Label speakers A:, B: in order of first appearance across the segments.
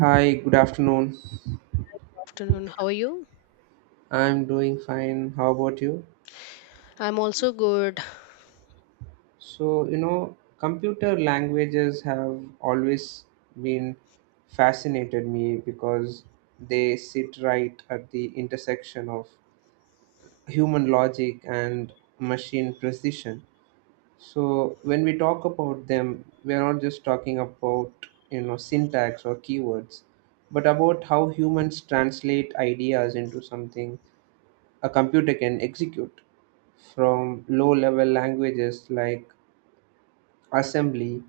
A: Hi, good afternoon.
B: Afternoon. How are you?
A: I'm doing fine. How about you?
B: I'm also good.
A: Computer languages have always been fascinated me because they sit right at the intersection of human logic and machine precision. So, when we talk about them, we are not just talking about, syntax or keywords, but about how humans translate ideas into something a computer can execute, from low level languages like assembly,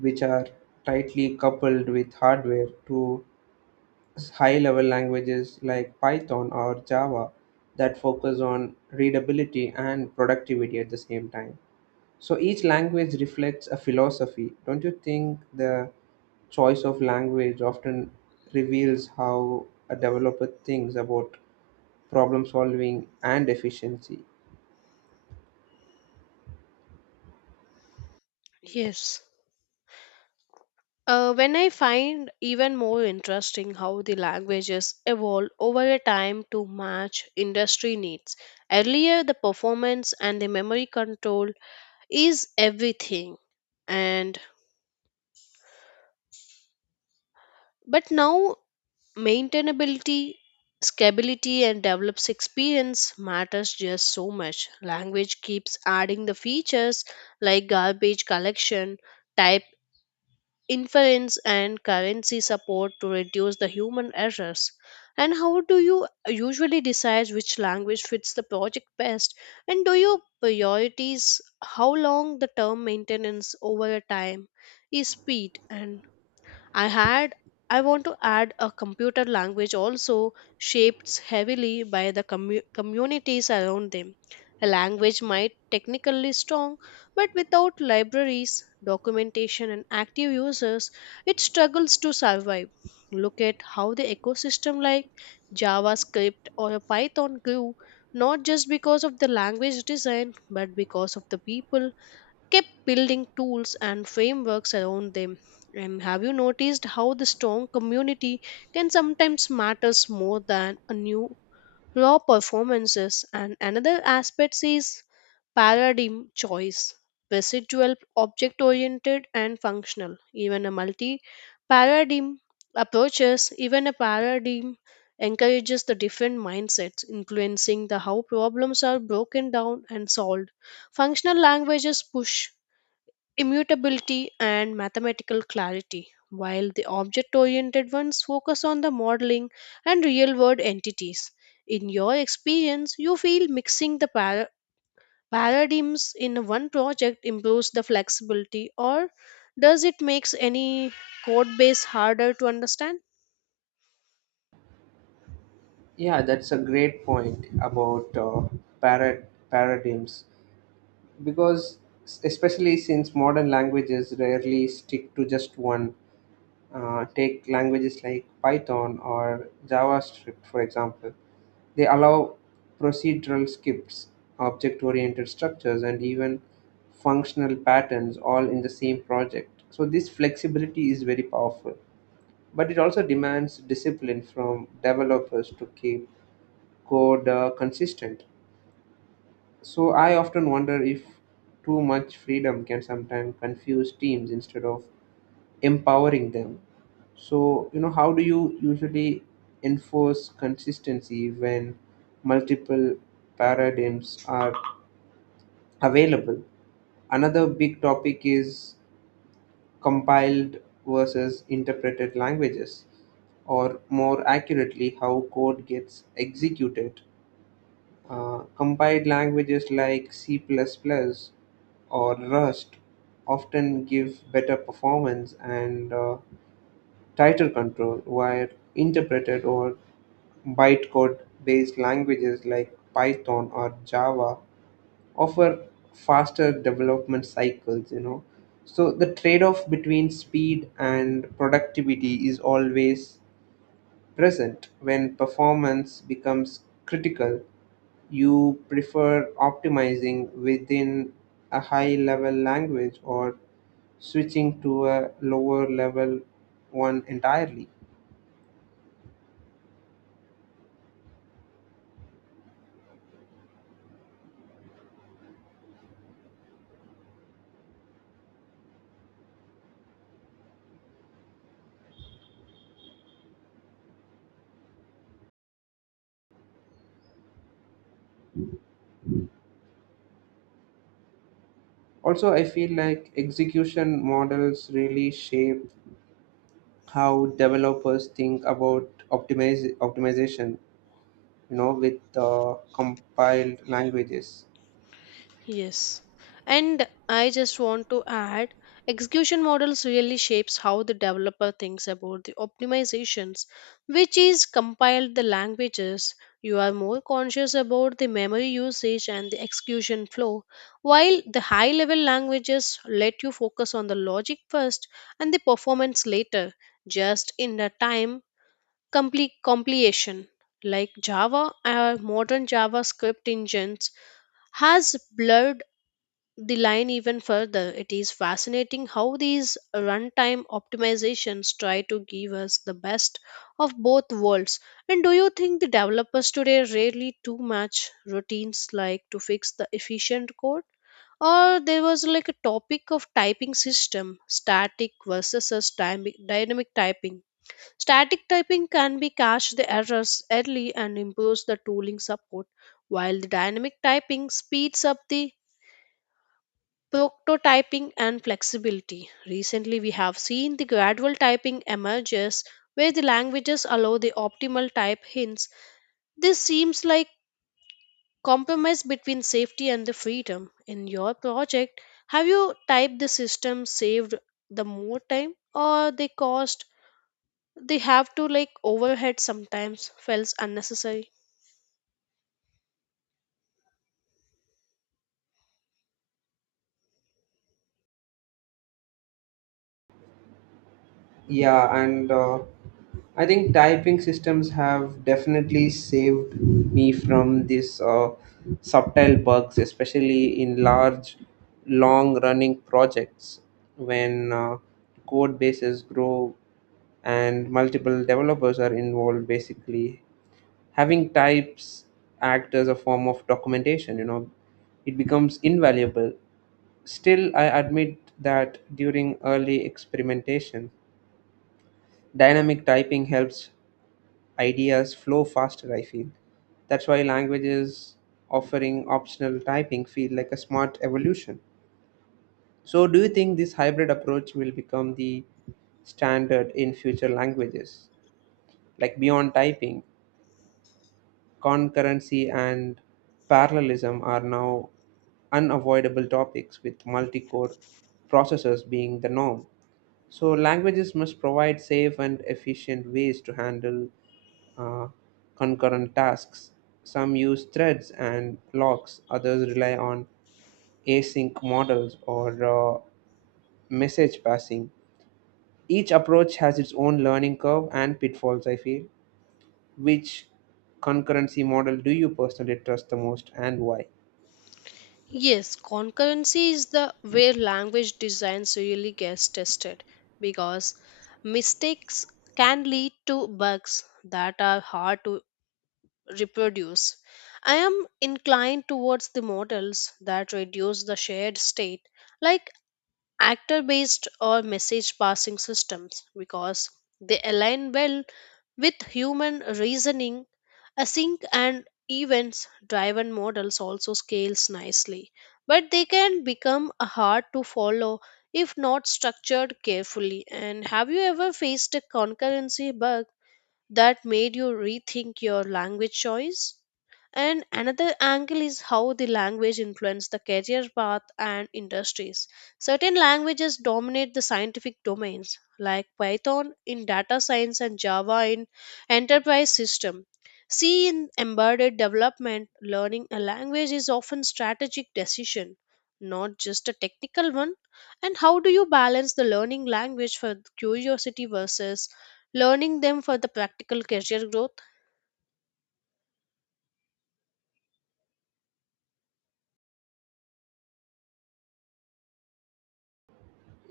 A: which are tightly coupled with hardware, to high level languages like Python or Java that focus on readability and productivity at the same time. So each language reflects a philosophy. Don't you think the choice of language often reveals how a developer thinks about problem solving and efficiency?
B: Yes. When I find even more interesting how the languages evolve over a time to match industry needs. Earlier, the performance and the memory control is everything, and but now maintainability, scalability, and develops experience matters just so much. Language keeps adding the features like garbage collection, type inference and currency support to reduce the human errors and how do you usually decide which language fits the project best and do you priorities how long the term maintenance over a time is speed and I had I want to add a computer language also shaped heavily by the communities around them. A language might technically strong, but without libraries, documentation and active users, it struggles to survive. Look at how the ecosystem like JavaScript or a Python grew not just because of the language design but because of the people kept building tools and frameworks around them. And have you noticed how the strong community can sometimes matters more than a new raw performances? And another aspect is paradigm choice, procedural, object oriented, and functional. Even a multi paradigm approaches, even a paradigm encourages the different mindsets, influencing the how problems are broken down and solved. Functional languages push immutability and mathematical clarity, while the object oriented ones focus on the modeling and real world entities. In your experience, you feel mixing the paradigms in one project improves the flexibility, or does it makes any code base harder to understand?
A: Yeah, that's a great point about parad- paradigms, because especially since modern languages rarely stick to just one, take languages like Python or JavaScript, for example. They allow procedural skips, object oriented structures, and even functional patterns all in the same project. So, this flexibility is very powerful, but it also demands discipline from developers to keep code consistent. So I often wonder if too much freedom can sometimes confuse teams instead of empowering them. So, how do you usually enforce consistency when multiple paradigms are available? Another big topic is compiled versus interpreted languages, or more accurately, how code gets executed. Compiled languages like C++ plus, plus or Rust often give better performance and tighter control, while interpreted or bytecode based languages like Python or Java offer faster development cycles, So the trade off between speed and productivity is always present. When performance becomes critical, you prefer optimizing within a high level language or switching to a lower level one entirely? Also, I feel like execution models really shape how developers think about optimization, with compiled languages.
B: Yes. And I just want to add execution models really shapes how the developer thinks about the optimizations, which is compiled the languages. You are more conscious about the memory usage and the execution flow, while the high level languages let you focus on the logic first and the performance later, just in the time complete compilation. Like Java or modern JavaScript engines has blurred the line even further. It is fascinating how these runtime optimizations try to give us the best of both worlds. And do you think the developers today rarely too much routines like to fix the efficient code? Or there was like a topic of typing system, static versus a dynamic typing. Static typing can be catch the errors early and improves the tooling support, while the dynamic typing speeds up the prototyping and flexibility. Recently, we have seen the gradual typing emerges where the languages allow the optimal type hints. This seems like compromise between safety and the freedom. In your project, have you typed the system saved the more time or the cost they have to like overhead sometimes feels unnecessary?
A: Yeah, and I think typing systems have definitely saved me from these subtle bugs, especially in large, long running projects when code bases grow and multiple developers are involved. Basically, having types act as a form of documentation, it becomes invaluable. Still, I admit that during early experimentation, dynamic typing helps ideas flow faster, I feel. That's why languages offering optional typing feel like a smart evolution. So do you think this hybrid approach will become the standard in future languages? Like beyond typing, concurrency and parallelism are now unavoidable topics, with multi-core processors being the norm. So languages must provide safe and efficient ways to handle uh, concurrent tasks. Some use threads and locks, others rely on async models or message passing. Each approach has its own learning curve and pitfalls, I feel. Which concurrency model do you personally trust the most and why?
B: Yes, concurrency is the where language designs really gets tested because mistakes can lead to bugs that are hard to reproduce. I am inclined towards the models that reduce the shared state like actor based or message passing systems because they align well with human reasoning, async and events driven models also scales nicely, but they can become hard to follow if not structured carefully. And have you ever faced a concurrency bug that made you rethink your language choice? And another angle is how the language influence the career path and industries. Certain languages dominate the scientific domains, like Python in data science and Java in enterprise system. C in embedded development, learning a language is often strategic decision, not just a technical one. And how do you balance the learning language for curiosity versus learning them for the practical career growth?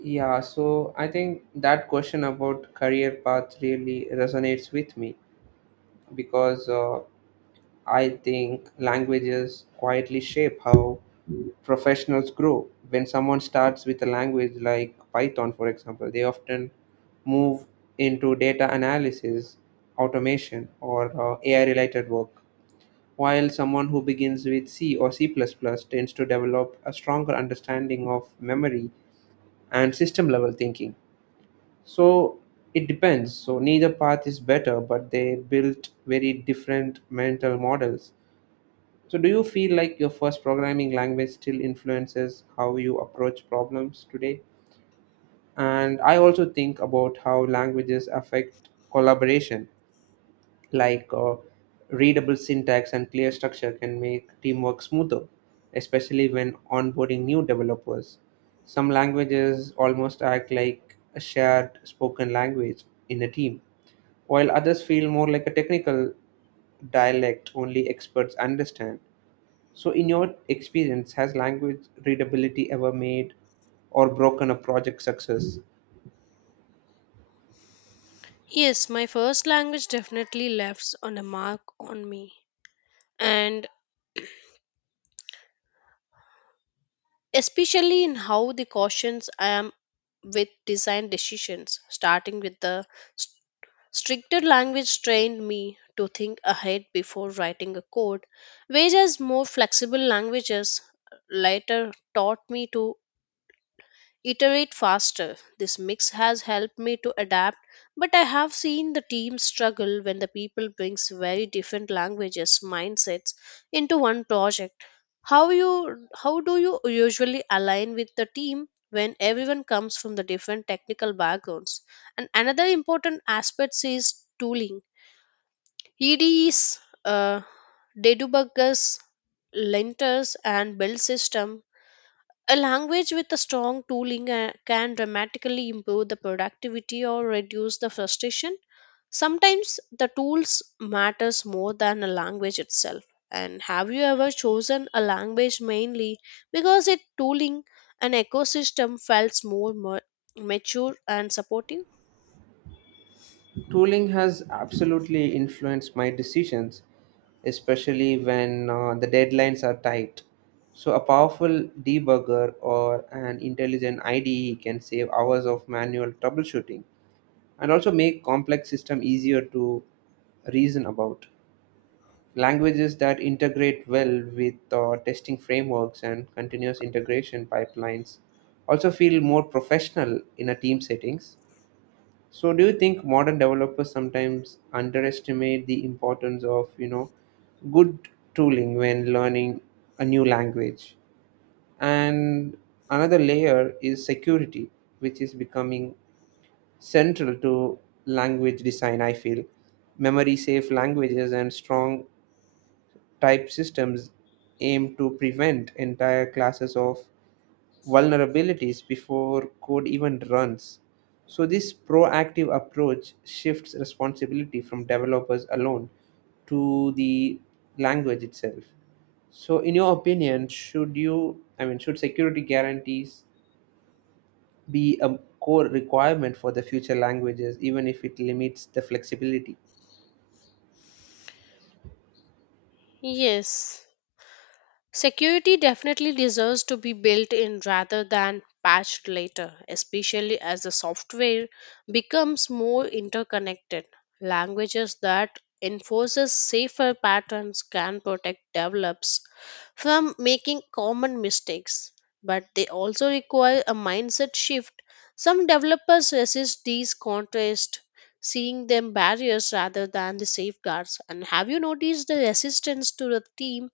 A: Yeah, so I think that question about career path really resonates with me, because I think languages quietly shape how professionals grow. When someone starts with a language like Python, for example, they often move into data analysis, automation, or AI related work, while someone who begins with C or C plus plus tends to develop a stronger understanding of memory and system level thinking. So it depends. So neither path is better, but they built very different mental models. So, do you feel like your first programming language still influences how you approach problems today? And I also think about how languages affect collaboration, like readable syntax and clear structure can make teamwork smoother, especially when onboarding new developers. Some languages almost act like a shared spoken language in a team, while others feel more like a technical dialect only experts understand. So, in your experience, has language readability ever made or broken a project success?
B: Yes, my first language definitely left on a mark on me, and especially in how the cautions I am with design decisions, starting with the s- stricter language trained me to think ahead before writing a code, whereas more flexible languages later taught me to iterate faster. This mix has helped me to adapt, but I have seen the team struggle when the people brings very different languages mindsets into one project. How you how do you usually align with the team when everyone comes from the different technical backgrounds? And another important aspect is tooling. IDEs, uh, debuggers, linters, and build system a language with a strong tooling can dramatically improve the productivity or reduce the frustration. Sometimes the tools matters more than a language itself. And have you ever chosen a language mainly because its tooling and ecosystem felt more mature and supportive?
A: Tooling has absolutely influenced my decisions, especially when the deadlines are tight. So, a powerful debugger or an intelligent IDE can save hours of manual troubleshooting and also make complex system easier to reason about. Languages that integrate well with testing frameworks and continuous integration pipelines also feel more professional in a team settings. So, do you think modern developers sometimes underestimate the importance of good tooling when learning a new language? And another layer is security, which is becoming central to language design. I feel memory safe languages and strong type systems aim to prevent entire classes of vulnerabilities before code even runs. So, this proactive approach shifts responsibility from developers alone to the language itself. So, in your opinion, should you, I mean, should security guarantees be a core requirement for the future languages, even if it limits the flexibility?
B: Yes. Security definitely deserves to be built in rather than patched later, especially as the software becomes more interconnected. Languages that enforces safer patterns can protect developers from making common mistakes, but they also require a mindset shift. Some developers resist these contrasts, seeing them barriers rather than the safeguards. And have you noticed the resistance to the team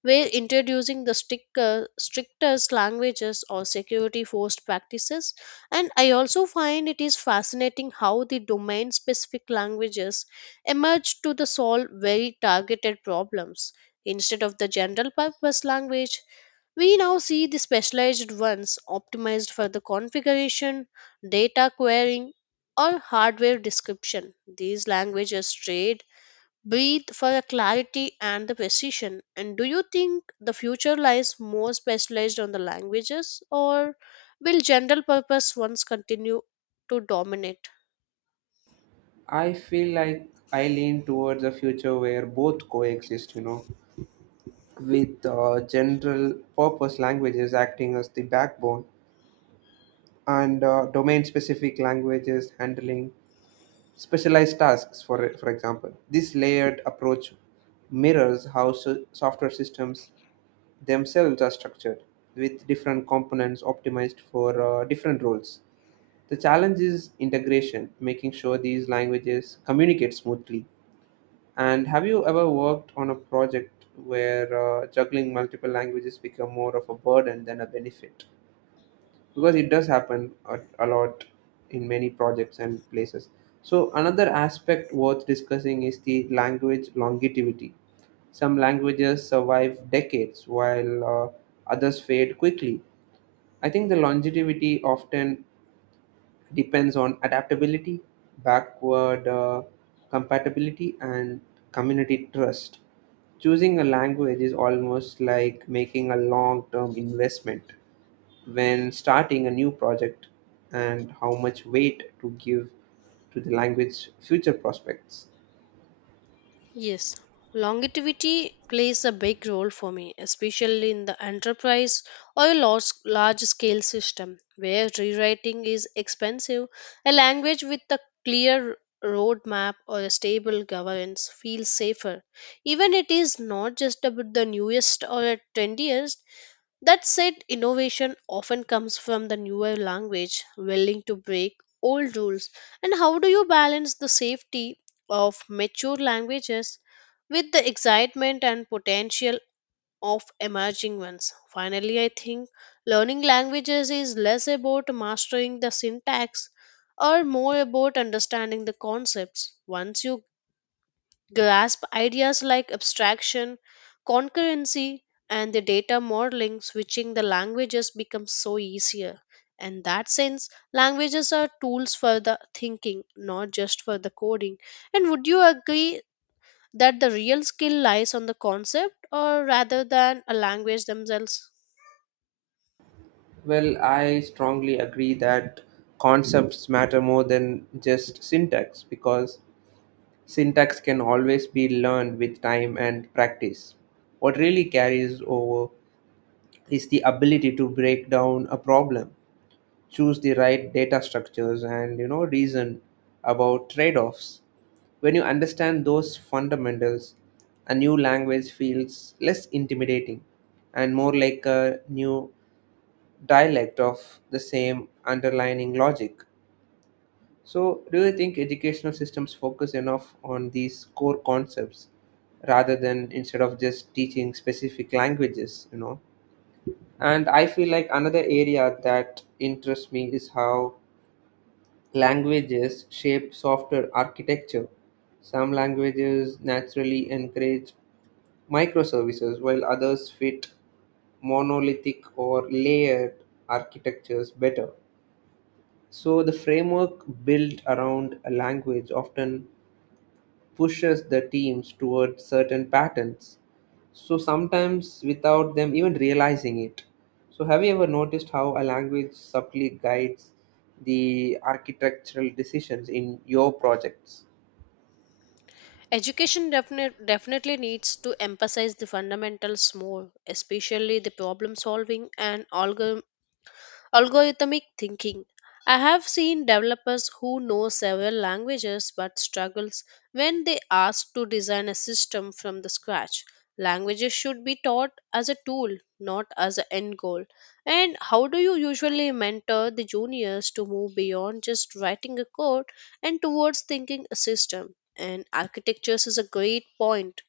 B: where introducing the strict, strictest languages or security forced practices. And I also find it is fascinating how the domain specific languages emerge to the solve very targeted problems. Instead of the general purpose language, we now see the specialized ones optimized for the configuration, data querying, or hardware description. These languages trade breathe for a clarity and the precision. And do you think the future lies more specialized on the languages, or will general purpose ones continue to dominate?
A: I feel like I lean towards a future where both coexist, with general purpose languages acting as the backbone and domain specific languages handling specialized tasks. For example, this layered approach mirrors how software systems themselves are structured, with different components optimized for different roles. The challenge is integration, making sure these languages communicate smoothly. And have you ever worked on a project where juggling multiple languages become more of a burden than a benefit? Because it does happen a lot in many projects and places. So another aspect worth discussing is the language longevity. Some languages survive decades while others fade quickly. I think the longevity often depends on adaptability, backward compatibility, and community trust. Choosing a language is almost like making a long term investment when starting a new project, and how much weight to give to the language future prospects.
B: Yes, longevity plays a big role for me, especially in the enterprise or a large scale system where rewriting is expensive. A language with a clear roadmap or a stable governance feels safer. Even it is not just about the newest or trendiest, that said, innovation often comes from the newer language, willing to break old rules. And how do you balance the safety of mature languages with the excitement and potential of emerging ones? Finally, I think learning languages is less about mastering the syntax or more about understanding the concepts. Once you grasp ideas like abstraction, concurrency, and the data modeling, switching the languages becomes so easier. In that sense, languages are tools for the thinking, not just for the coding. And would you agree that the real skill lies on the concept or rather than a language themselves?
A: Well, I strongly agree that concepts matter more than just syntax, because syntax can always be learned with time and practice. What really carries over is the ability to break down a problem, choose the right data structures, and reason about trade-offs. When you understand those fundamentals, a new language feels less intimidating and more like a new dialect of the same underlying logic. So, do you think educational systems focus enough on these core concepts rather than instead of just teaching specific languages, And I feel like another area that interests me is how languages shape software architecture. Some languages naturally encourage microservices while others fit monolithic or layered architectures better. So the framework built around a language often pushes the teams toward certain patterns, So sometimes without them even realizing it. So have you ever noticed how a language subtly guides the architectural decisions in your projects?
B: Definitely needs to emphasize the fundamentals more, especially the problem solving and algorithmic thinking. I have seen developers who know several languages but struggles when they ask to design a system from the scratch. Languages should be taught as a tool, not as an end goal. And how do you usually mentor the juniors to move beyond just writing a code and towards thinking a system? And architectures is a great point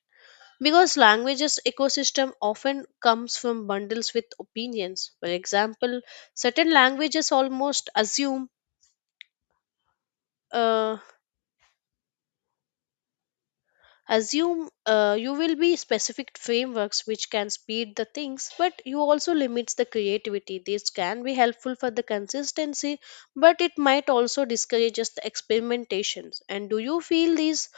B: because languages ecosystem often comes from bundles with opinions. For example, certain languages almost uh, assume you will be specific frameworks which can speed the things, but you also limits the creativity. This can be helpful for the consistency, but it might also discourages the experimentations. And do you feel these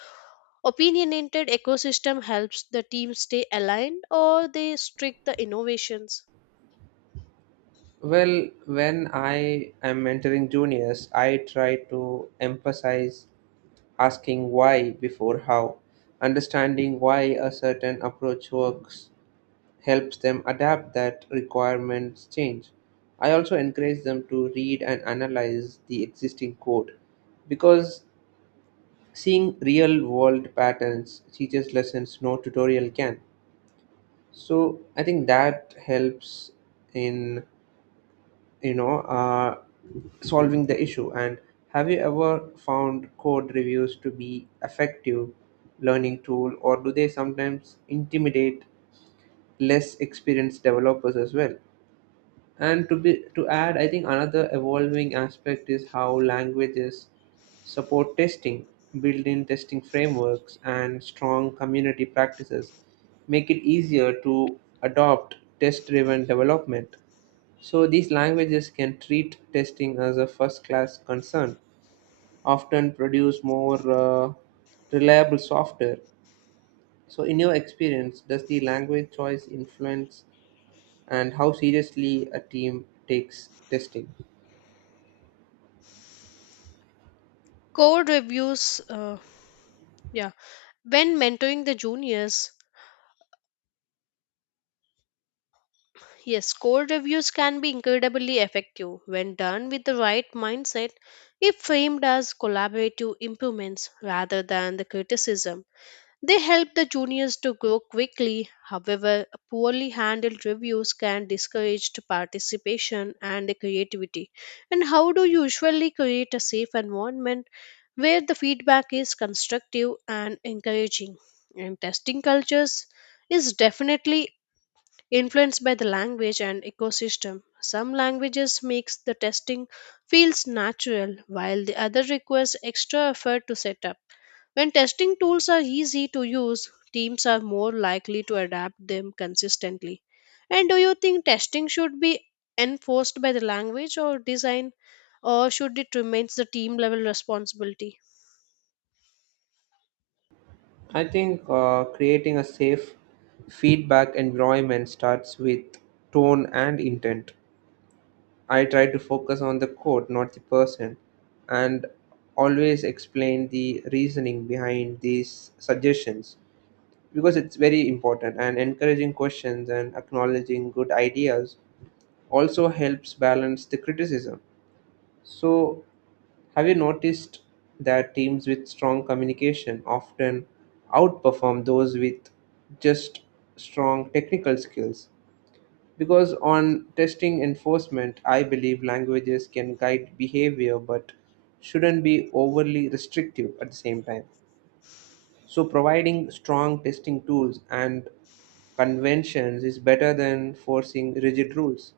B: opinionated ecosystem helps the team stay aligned or they strict the innovations?
A: Well, when I am mentoring juniors, I try to emphasize asking why before how. Understanding why a certain approach works helps them adapt that requirements change. I also encourage them to read and analyze the existing code, because seeing real world patterns teaches lessons no tutorial can. So I think that helps in you know uh, solving the issue. And have you ever found code reviews to be effective learning tool, or do they sometimes intimidate less experienced developers as well? And to be to add, I think another evolving aspect is how languages support testing. Built-in testing frameworks and strong community practices make it easier to adopt test-driven development. So these languages can treat testing as a first-class concern, often produce more reliable software. So, in your experience, does the language choice influence and how seriously a team takes testing?
B: Code reviews, uh, yeah, when mentoring the juniors, yes, code reviews can be incredibly effective when done with the right mindset if framed as collaborative improvements rather than the criticism. They help the juniors to grow quickly. However, poorly handled reviews can discourage the participation and the creativity. And how do you usually create a safe environment where the feedback is constructive and encouraging? And testing cultures is definitely influenced by the language and ecosystem. Some languages makes the testing feels natural while the other requires extra effort to set up when testing tools are easy to use, teams are more likely to adapt them consistently. And do you think testing should be enforced by the language or design, or should it remain the team level responsibility?
A: I think creating a safe feedback environment starts with tone and intent. I try to focus on the quote, not the person, and always explain the reasoning behind these suggestions because it's very important. And encouraging questions and acknowledging good ideas also helps balance the criticism. So have you noticed that teams with strong communication often outperform those with just strong technical skills? Because on testing enforcement, I believe languages can guide behavior but shouldn't be overly restrictive at the same time. So, providing strong testing tools and conventions is better than forcing rigid rules.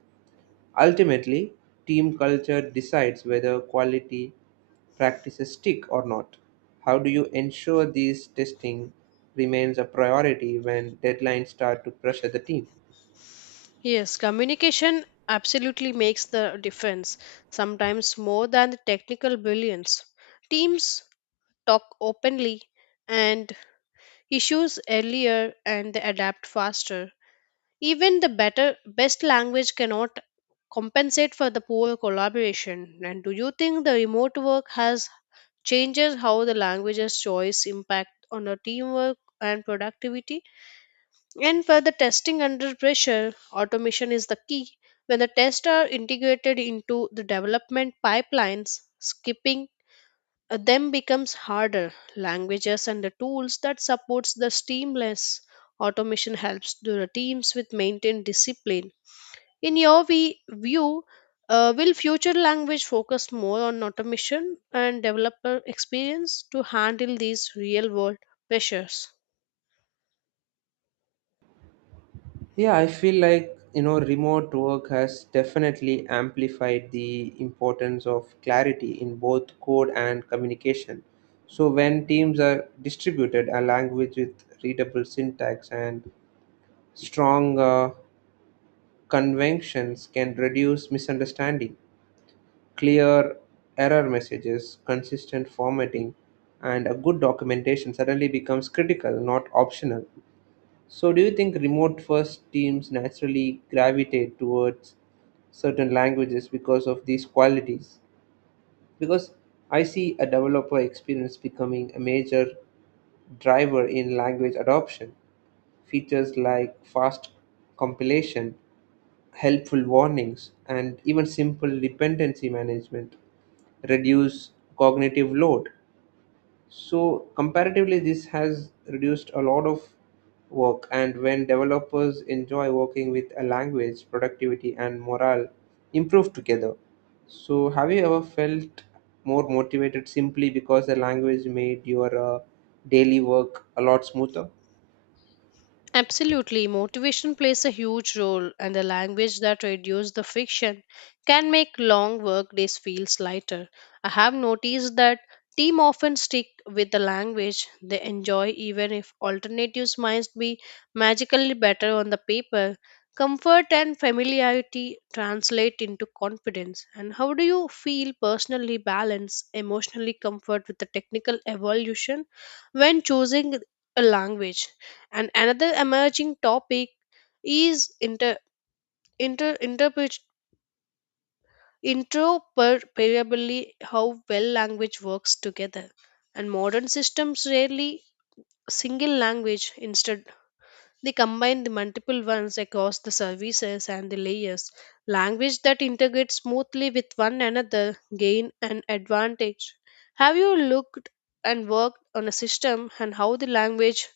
A: Ultimately, team culture decides whether quality practices stick or not. How do you ensure these testing remains a priority when deadlines start to pressure the team?
B: Yes, communication absolutely makes the difference, sometimes more than the technical brilliance. Teams talk openly and issues earlier and they adapt faster. Even the better best language cannot compensate for the poor collaboration. And do you think the remote work has changes how the languages choice impact on the teamwork and productivity? And for the testing under pressure, automation is the key. When the tests are integrated into the development pipelines, skipping them becomes harder. Languages and the tools that supports the seamless automation helps the teams with maintain discipline in your view, will future language focus more on automation and developer experience to handle these real world pressures?
A: Yeah, I feel like remote work has definitely amplified the importance of clarity in both code and communication. So when teams are distributed, a language with readable syntax and strong conventions can reduce misunderstanding. Clear error messages, consistent formatting, and a good documentation suddenly becomes critical, not optional. So, do you think remote first teams naturally gravitate towards certain languages because of these qualities? Because I see a developer experience becoming a major driver in language adoption. Features like fast compilation, helpful warnings, and even simple dependency management reduce cognitive load. So, comparatively, this has reduced a lot of work. And when developers enjoy working with a language, productivity and morale improve together. So, have you ever felt more motivated simply because the language made your daily work a lot smoother?
B: Absolutely, motivation plays a huge role, and the language that reduces the fiction can make long work days feel lighter. I have noticed that team often stick with the language they enjoy, even if alternatives might be magically better on the paper. Comfort and familiarity translate into confidence. And how do you feel personally balance emotionally comfort with the technical evolution when choosing a language? And another emerging topic is inter, interpret, interoperability, how well language works together. And modern systems rarely single language instead they combine the multiple ones across the services and the layers language that integrate smoothly with one another gain an advantage have you looked and worked on a system and how the language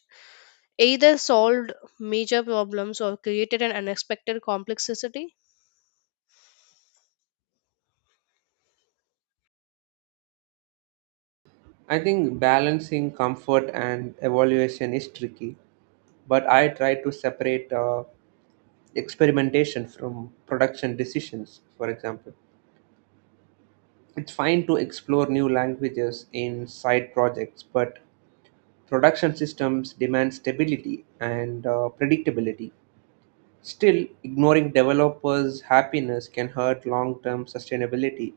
B: either solved major problems or created an unexpected complexity.
A: I think balancing comfort and evaluation is tricky, but I try to separate experimentation from production decisions. For example, it's fine to explore new languages in side projects, but production systems demand stability and predictability. Still, ignoring developers happiness can hurt long term sustainability.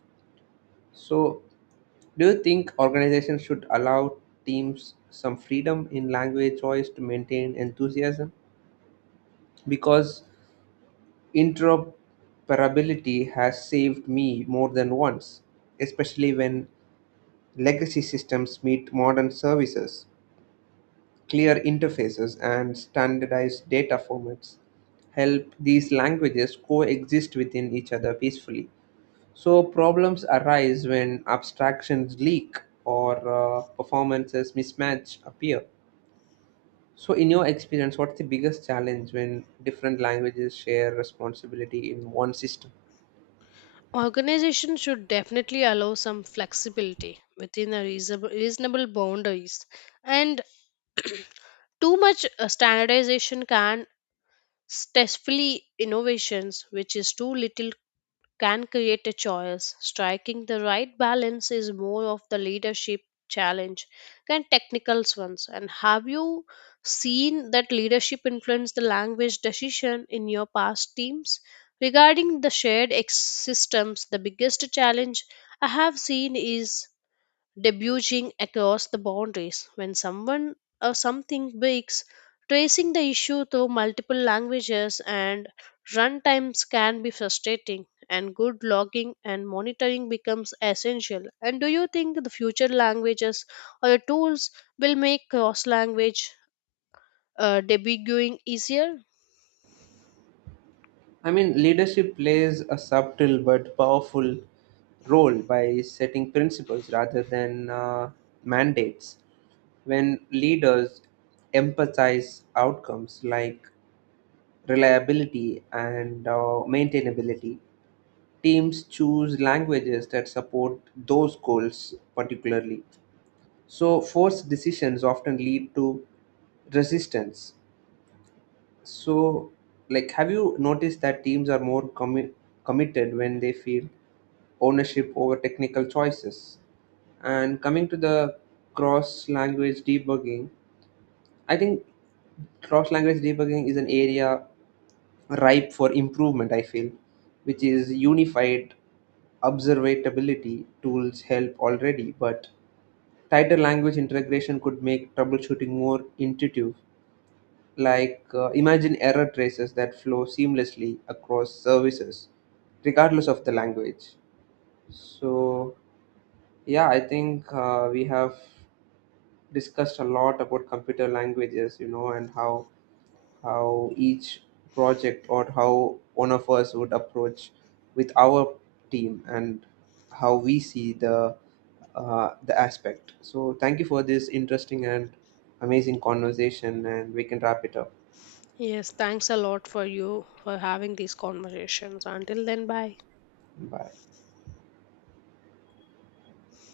A: So, do you think organizations should allow teams some freedom in language choice to maintain enthusiasm? Because interoperability has saved me more than once, especially when legacy systems meet modern services. Clear interfaces and standardized data formats help these languages coexist within each other peacefully. So, problems arise when abstractions leak or performances mismatch appear. So, in your experience, what's the biggest challenge when different languages share responsibility in one system?
B: Organizations should definitely allow some flexibility within a reasonable boundaries, and too much standardization can stifle innovations, which is too little can create a choice. Striking the right balance is more of the leadership challenge than technical ones. And have you seen that leadership influence the language decision in your past teams? Regarding the shared systems, the biggest challenge I have seen is debuting across the boundaries. When someone or something breaks, tracing the issue through multiple languages and runtimes can be frustrating, and good logging and monitoring becomes essential. And do you think the future languages or tools will make cross language debugging easier?
A: I mean, leadership plays a subtle but powerful role by setting principles rather than mandates. When leaders emphasize outcomes like reliability and maintainability, teams choose languages that support those goals particularly. So, forced decisions often lead to resistance. So, like, have you noticed that teams are more committed when they feel ownership over technical choices? And coming to the cross language debugging, I think cross language debugging is an area ripe for improvement, I feel, which is unified observability tools help already, but tighter language integration could make troubleshooting more intuitive. Like, imagine error traces that flow seamlessly across services, regardless of the language. So, yeah, I think we have discussed a lot about computer languages, and how each project or how one of us would approach with our team and how we see the aspect. So thank you for this interesting and amazing conversation, and we can wrap it up.
B: Yes, thanks a lot for you for having these conversations. Until then, bye.
A: Bye.